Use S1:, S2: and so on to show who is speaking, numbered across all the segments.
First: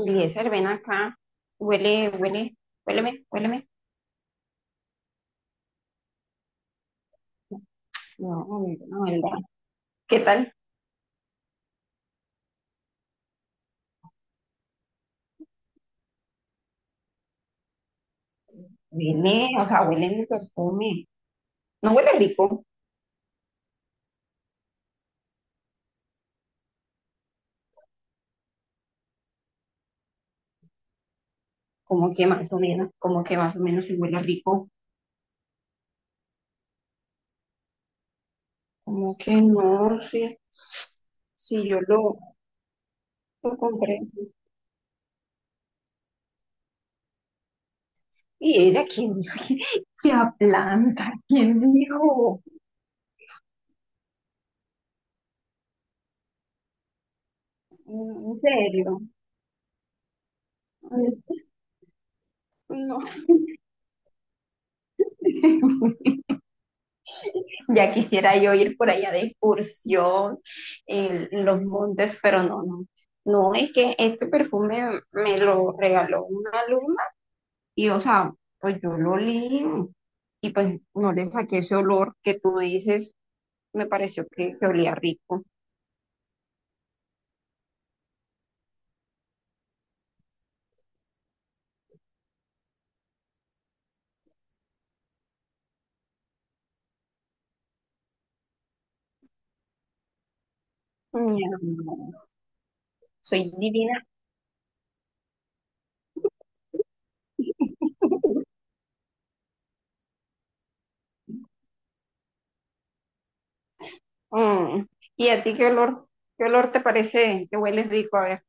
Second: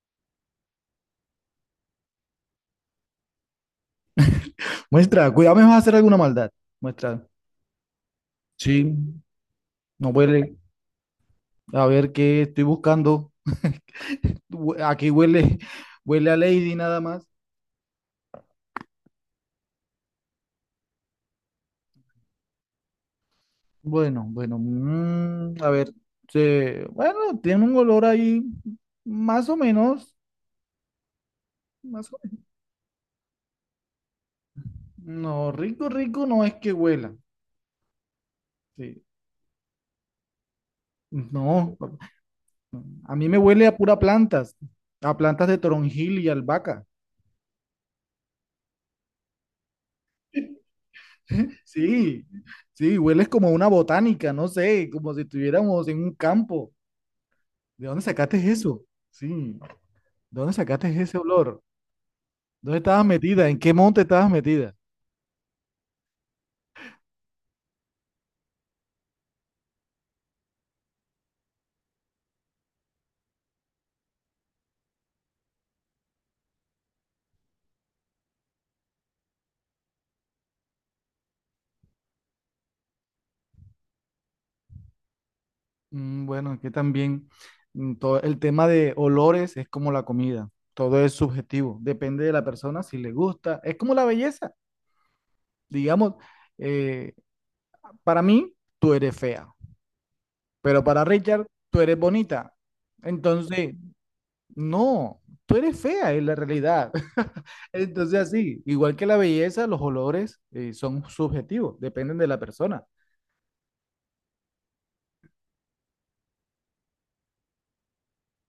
S1: Eliezer, ven acá, huele, huele, huéleme, huéleme.
S2: Muestra, cuidado, me vas a hacer alguna maldad. Muestra,
S1: No,
S2: sí,
S1: no, huelga.
S2: no
S1: ¿Qué tal?
S2: huele. A ver qué estoy buscando. Aquí huele, huele a Lady nada más.
S1: Huele, o sea, huele mi perfume. No huele rico,
S2: Bueno, bueno, a ver. Bueno, tiene un olor ahí más o menos,
S1: como
S2: más o
S1: que
S2: menos.
S1: más o menos, como que más o menos sí huele rico.
S2: No, rico, rico no es que huela. Sí.
S1: Como que no, sí, sí,
S2: No,
S1: yo
S2: a mí me
S1: lo
S2: huele a pura
S1: compré.
S2: plantas, a plantas de toronjil y albahaca.
S1: ¿Y ella quién dijo que aplanta? ¿Quién
S2: Sí,
S1: dijo?
S2: sí, hueles como a una botánica, no sé, como si estuviéramos en un campo. ¿De dónde sacaste
S1: En
S2: eso?
S1: serio.
S2: Sí, ¿de dónde sacaste ese olor? ¿Dónde
S1: No.
S2: estabas metida? ¿En qué monte estabas metida?
S1: Ya quisiera yo ir por allá de excursión en los montes, pero no, no. No, es que este perfume me lo regaló una alumna y, o sea, pues yo lo olí y pues no le saqué ese olor que tú dices, me pareció que olía rico.
S2: Bueno, que también todo el tema de olores es como la comida, todo es subjetivo, depende de la persona si le gusta, es como la belleza, digamos, eh, para mí tú eres fea, pero para
S1: Mi
S2: Richard tú eres
S1: amor,
S2: bonita.
S1: soy
S2: Entonces,
S1: divina.
S2: no, tú eres fea es la realidad. Entonces, así, igual que la belleza, los olores son subjetivos, dependen de la persona.
S1: Mm. ¿Y a ti qué olor te parece que huele rico? A ver.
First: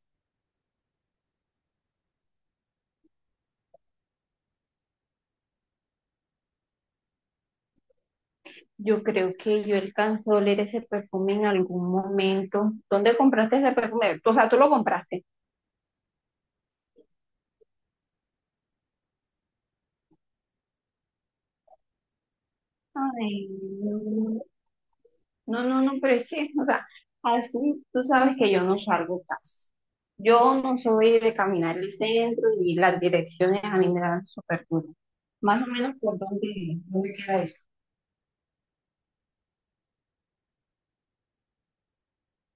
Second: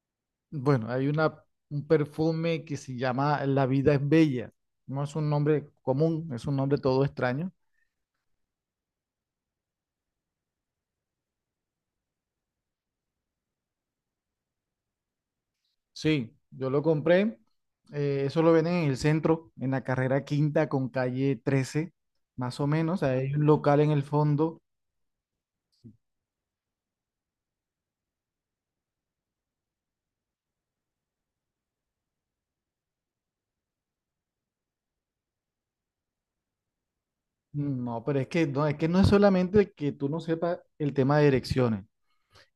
S2: Bueno, un perfume que se llama La vida es bella. No es un nombre común, es un nombre todo extraño.
S1: Yo creo que yo alcanzo a oler ese perfume en algún momento. ¿Dónde compraste ese perfume? O sea, tú lo compraste.
S2: Sí, yo lo compré. Eso lo venden en el centro, en la carrera quinta con calle 13, más o menos. Hay un
S1: Ay,
S2: local en el
S1: no,
S2: fondo.
S1: no, no, no, pero es que, o sea, así tú sabes que yo no salgo casi. Yo no soy de caminar el centro y las direcciones a mí me dan súper duro. Más o menos por dónde, dónde queda eso.
S2: No, pero es que no, es que no es solamente que tú no sepas el tema de direcciones.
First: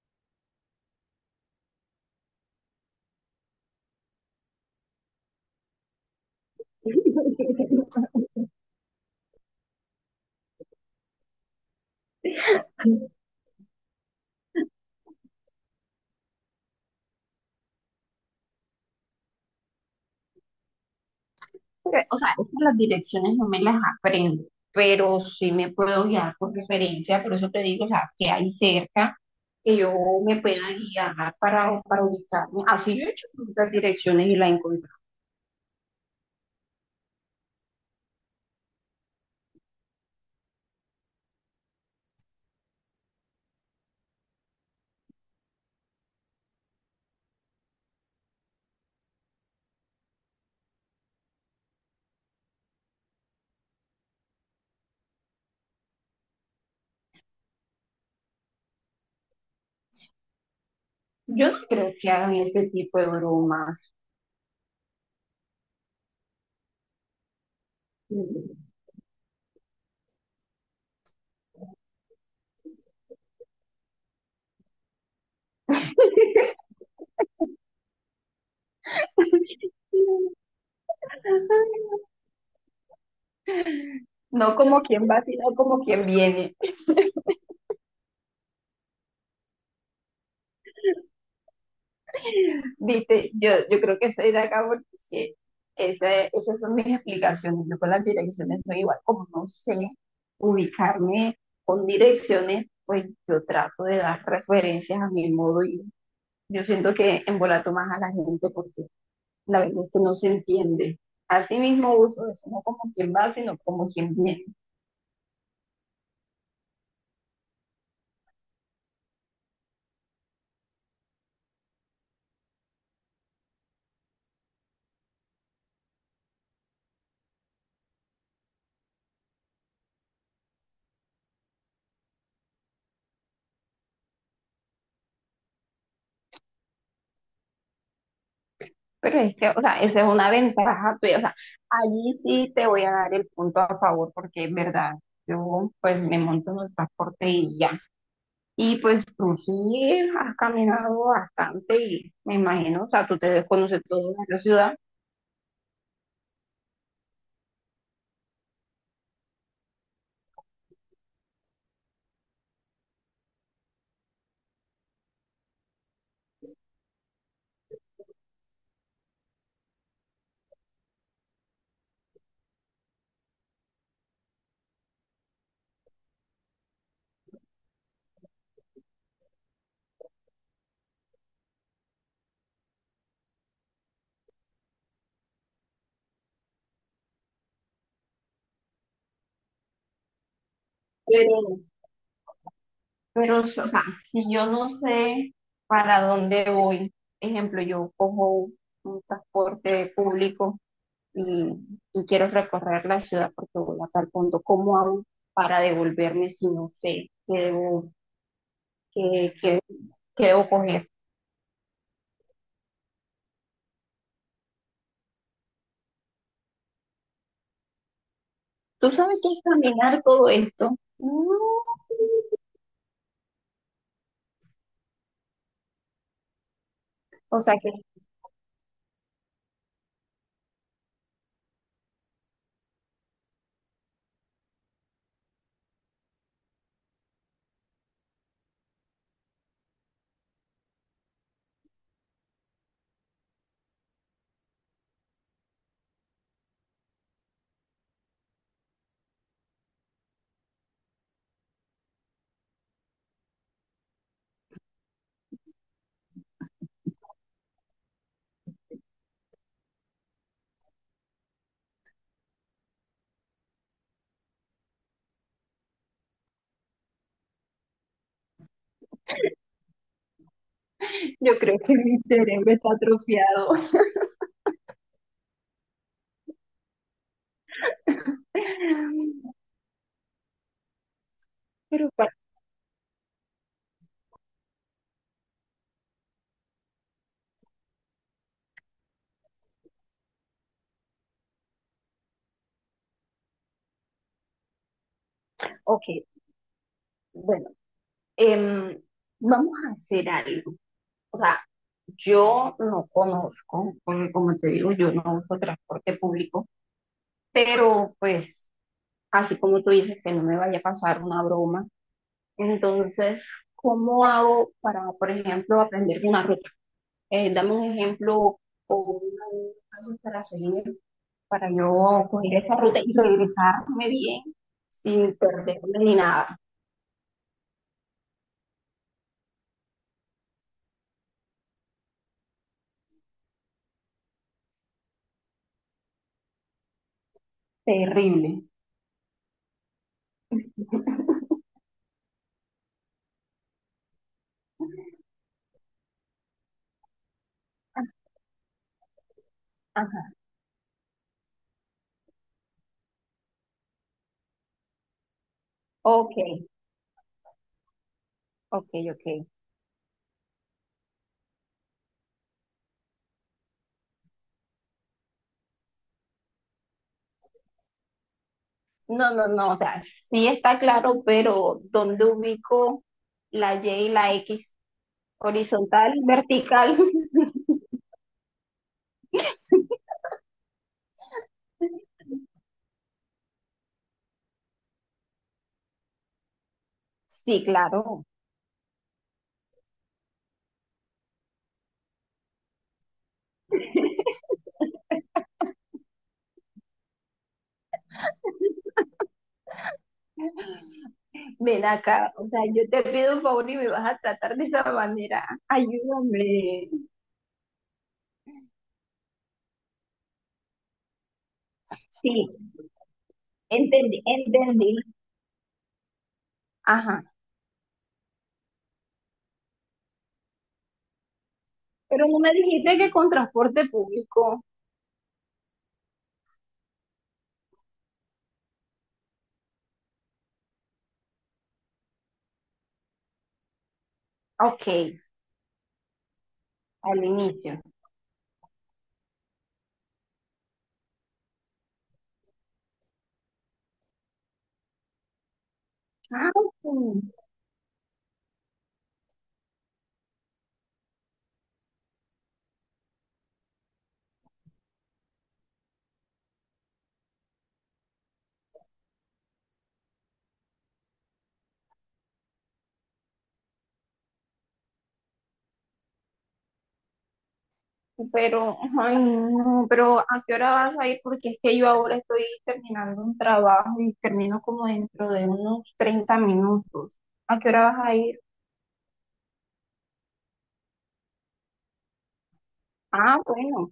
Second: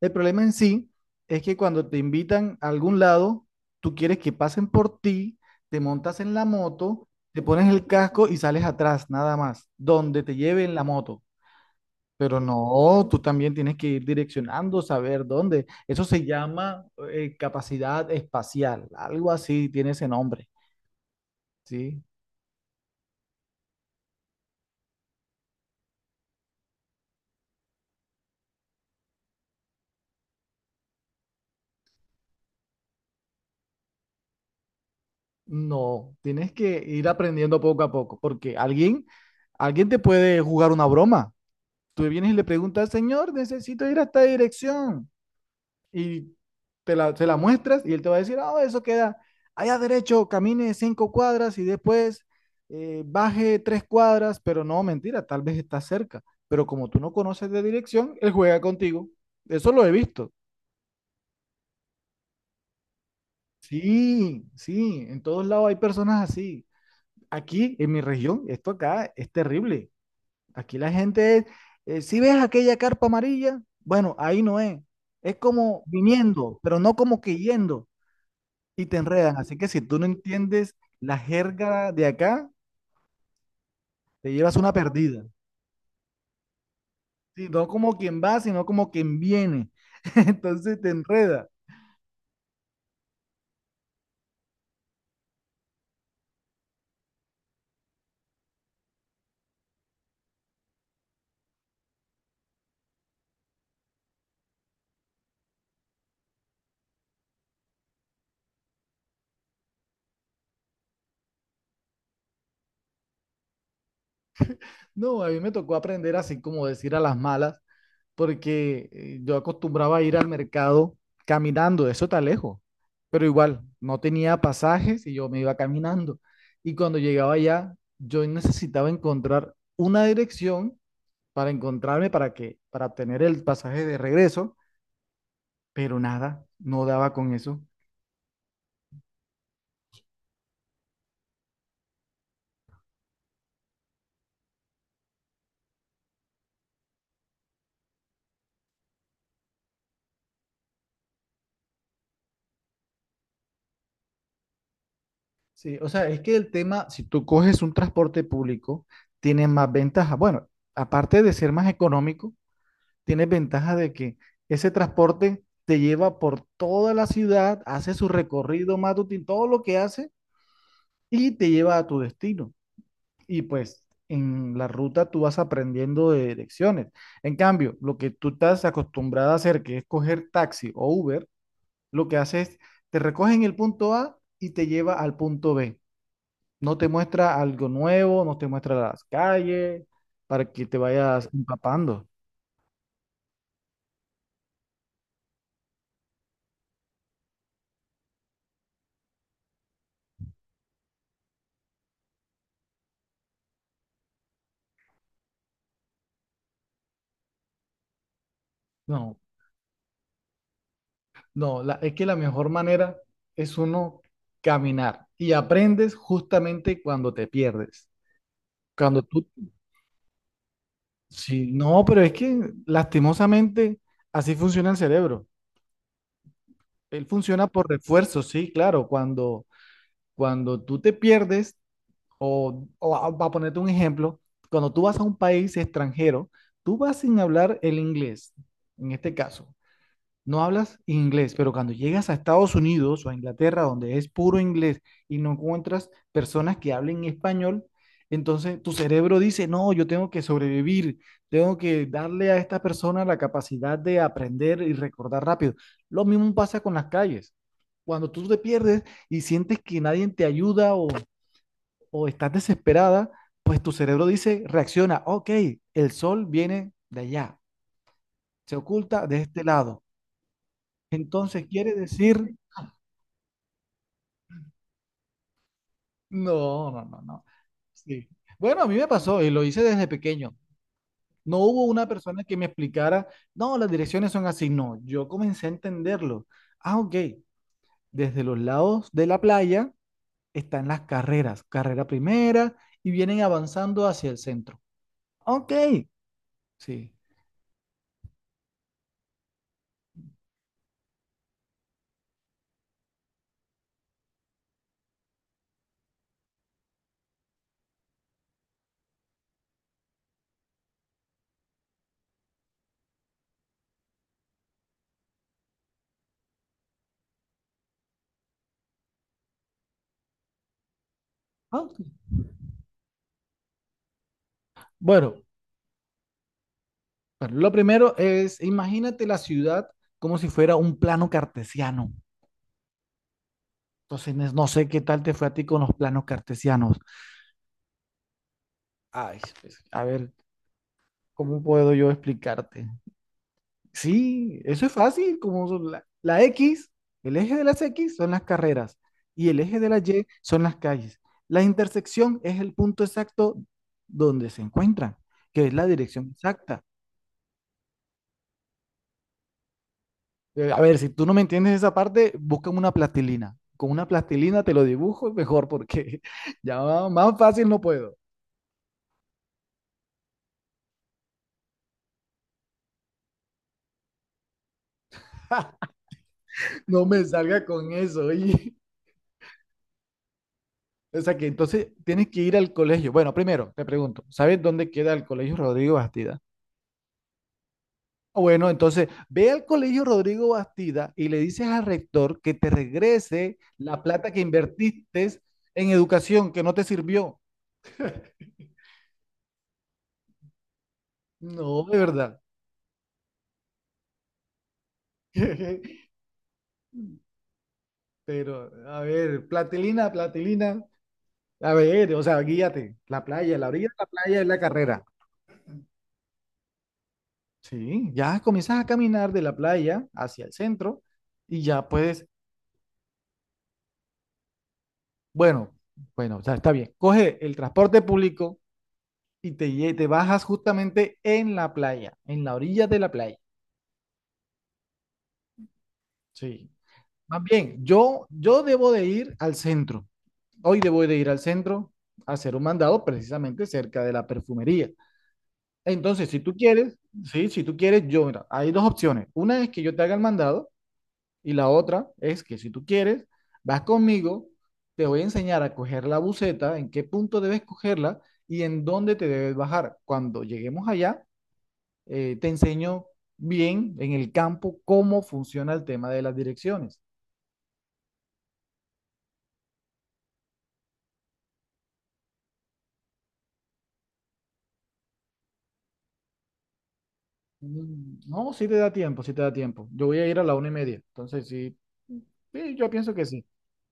S2: El problema en sí es que cuando te invitan a algún lado, tú quieres que pasen por ti, te montas en la moto, te pones el casco y sales atrás, nada más, donde te lleven la moto. Pero no, tú también tienes que ir direccionando, saber dónde. Eso se llama capacidad espacial, algo así tiene ese nombre, ¿sí?
S1: Pero, o sea, es que las direcciones no me las aprendo, pero sí me puedo guiar por referencia, por eso te digo, o sea, que hay cerca que yo me pueda guiar para ubicarme. Así yo he hecho las direcciones y la he encontrado.
S2: No, tienes que ir aprendiendo poco a poco, porque alguien te puede jugar una broma. Tú vienes y le preguntas, señor, necesito ir a esta dirección. Y se la muestras y él te va a decir, ah, oh, eso queda allá derecho, camine 5 cuadras y después baje 3 cuadras, pero no, mentira, tal vez está cerca. Pero como tú no conoces de dirección, él juega contigo. Eso lo he visto.
S1: Yo no creo que hagan ese tipo de bromas.
S2: Sí, sí, en todos lados hay personas así. Aquí, en mi región, esto acá es terrible. Aquí si ves aquella carpa amarilla, bueno, ahí no es. Es como viniendo, pero no como que yendo y te enredan. Así que si tú no entiendes la jerga de acá, te
S1: No
S2: llevas una
S1: como quien va,
S2: perdida.
S1: sino como quien viene.
S2: Sí, no como quien va, sino como quien viene. Entonces te enreda.
S1: Viste, yo creo que soy de acá porque esas son mis explicaciones. Yo con las direcciones soy igual, como no sé ubicarme con direcciones, pues yo trato de dar referencias a mi modo y yo siento que embolato más a la gente porque la verdad es que no se entiende. Así mismo uso eso, no como quien va, sino como quien viene.
S2: No, a mí me tocó aprender así como decir a las malas porque yo acostumbraba a ir al mercado caminando, eso está lejos, pero igual no tenía pasajes y yo me iba caminando. Y cuando llegaba allá, yo necesitaba encontrar una dirección para encontrarme para que para obtener el pasaje de regreso, pero nada, no daba con eso.
S1: Pero es que, o sea, esa es una ventaja tuya. O sea, allí sí te voy a dar el punto a favor porque es verdad. Yo pues me monto en el transporte y ya. Y pues tú sí has caminado bastante y me imagino, o sea, tú te debes conocer toda la ciudad,
S2: Sí, o sea, es que el tema, si tú coges un transporte público, tiene más ventajas. Bueno, aparte de ser más económico, tienes ventaja de que ese transporte te lleva por toda la ciudad, hace su recorrido matutino, todo lo que hace y te lleva a tu destino. Y pues en la ruta tú vas aprendiendo de direcciones. En cambio, lo que tú estás acostumbrado a hacer, que es coger taxi o Uber, lo que hace es te recoge en el punto A y te lleva al punto B. No te muestra algo nuevo, no te muestra las calles para que te vayas
S1: pero,
S2: empapando.
S1: pero, o sea, si yo no sé para dónde voy, ejemplo, yo cojo un transporte público y, y quiero recorrer la ciudad porque voy a tal punto, ¿cómo hago para devolverme si no sé qué debo,
S2: No,
S1: qué, qué debo coger?
S2: Es que la mejor manera es uno caminar y aprendes justamente cuando te pierdes.
S1: ¿Tú
S2: Cuando
S1: sabes
S2: tú,
S1: qué es caminar todo esto? No,
S2: sí, no, pero es que lastimosamente así funciona el cerebro. Él
S1: o
S2: funciona
S1: sea
S2: por
S1: que...
S2: refuerzo, sí, claro. Cuando tú te pierdes, para ponerte un ejemplo, cuando tú vas a un país extranjero, tú vas sin hablar el inglés, en este caso. No hablas inglés, pero cuando llegas a Estados Unidos o a Inglaterra, donde es puro inglés y no encuentras personas que hablen español, entonces tu cerebro dice, no, yo tengo que sobrevivir, tengo que darle a esta persona la capacidad de aprender y recordar rápido. Lo mismo pasa con las calles. Cuando tú te pierdes y sientes que nadie te ayuda o estás desesperada, pues tu cerebro dice, reacciona, ok, el sol viene de allá, se oculta de este lado.
S1: Yo
S2: Entonces
S1: creo que
S2: quiere
S1: mi
S2: decir
S1: cerebro está atrofiado.
S2: no, no, no, no. Sí. Bueno, a mí me pasó y lo hice desde pequeño. No hubo una
S1: Pero bueno,
S2: persona que me explicara, no, las direcciones son así. No, yo comencé a entenderlo. Ah, ok. Desde los lados de la playa están las carreras, carrera primera, y vienen avanzando hacia el centro. Ok,
S1: ok,
S2: sí.
S1: bueno, em, vamos a hacer algo. O sea, yo no conozco, porque como te digo, yo no uso transporte público, pero pues así como tú dices que no me vaya a pasar una broma, entonces, ¿cómo hago para, por ejemplo, aprender una ruta? Dame un ejemplo o un paso para seguir para
S2: Ah, ok.
S1: yo coger esa ruta y regresarme bien
S2: Bueno,
S1: sin perderme ni nada.
S2: bueno, lo primero es, imagínate la ciudad como si fuera un plano cartesiano. Entonces, no sé qué tal te fue a ti con los planos cartesianos.
S1: Terrible.
S2: Ay, pues, a ver, ¿cómo puedo yo explicarte? Sí, eso es fácil, como son la X, el eje de las X son las carreras y el eje de la
S1: Ajá.
S2: Y son las calles. La intersección es el punto exacto donde se encuentran, que es la dirección
S1: Ok,
S2: exacta.
S1: ok, ok.
S2: A ver, si tú no me entiendes esa parte, busca una plastilina. Con una plastilina te lo dibujo mejor porque ya más fácil no puedo.
S1: No, no, no, o sea, sí está claro, pero ¿dónde ubico la Y y la X? Horizontal, vertical.
S2: No me salga con eso, oye. O sea que entonces tienes que ir al colegio. Bueno, primero te pregunto, ¿sabes dónde queda el colegio Rodrigo Bastida?
S1: Sí, claro.
S2: Ah, bueno, entonces ve al colegio Rodrigo Bastida y le dices al rector que te regrese la plata que invertiste en educación, que no te sirvió. No,
S1: Ven
S2: de
S1: acá,
S2: verdad.
S1: o sea, yo te pido un favor y me vas a tratar de esa manera. Ayúdame.
S2: Pero, a ver, platilina, platilina. A ver, o sea,
S1: Sí,
S2: guíate. La playa, la orilla de la
S1: entendí,
S2: playa es la
S1: entendí.
S2: carrera.
S1: Ajá.
S2: Sí, ya comienzas a caminar de la playa hacia el centro y ya
S1: Pero
S2: puedes
S1: no me dijiste que con transporte público.
S2: bueno, bueno, o sea, está bien. Coge el transporte público y te bajas justamente en la playa, en la orilla de la playa.
S1: Ok,
S2: Sí.
S1: al
S2: Más
S1: inicio.
S2: bien, yo debo de ir al centro. Hoy debo de ir al centro a hacer un mandado precisamente cerca de la perfumería. Entonces,
S1: Ah, sí.
S2: sí, si tú quieres, yo, mira, hay dos opciones. Una es que yo te haga el mandado. Y la otra es que si tú quieres, vas conmigo, te voy a enseñar a coger la buceta, en qué punto debes cogerla y en dónde te debes bajar. Cuando lleguemos allá, te enseño bien en el campo cómo funciona el tema de las direcciones.
S1: Pero, ay, no, pero ¿a qué hora vas a ir? Porque es que yo ahora estoy terminando un trabajo y termino como dentro de unos 30 minutos. ¿A qué hora vas a ir?
S2: No, sí te da tiempo, sí te da tiempo. Yo voy a ir a la 1:30, entonces sí, sí, yo pienso que
S1: Ah,
S2: sí.
S1: bueno.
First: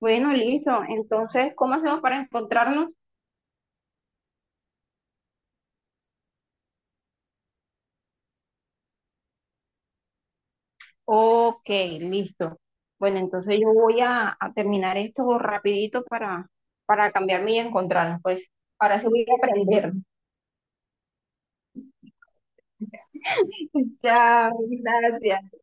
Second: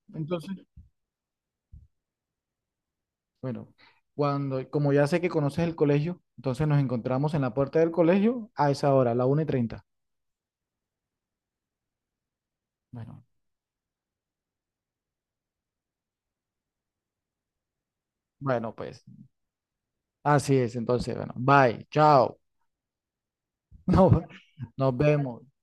S1: Bueno,
S2: Entonces,
S1: listo. Entonces, ¿cómo hacemos para encontrarnos?
S2: bueno, como ya sé que conoces el colegio, entonces nos encontramos en la puerta del colegio a esa hora, la 1:30.
S1: Ok, listo. Bueno,
S2: Bueno,
S1: entonces yo voy a terminar esto rapidito para cambiarme y encontrarnos. Pues
S2: bueno,
S1: ahora
S2: pues
S1: sí voy a aprender.
S2: así es. Entonces, bueno, bye, chao. No,
S1: Chao,
S2: nos vemos.
S1: gracias.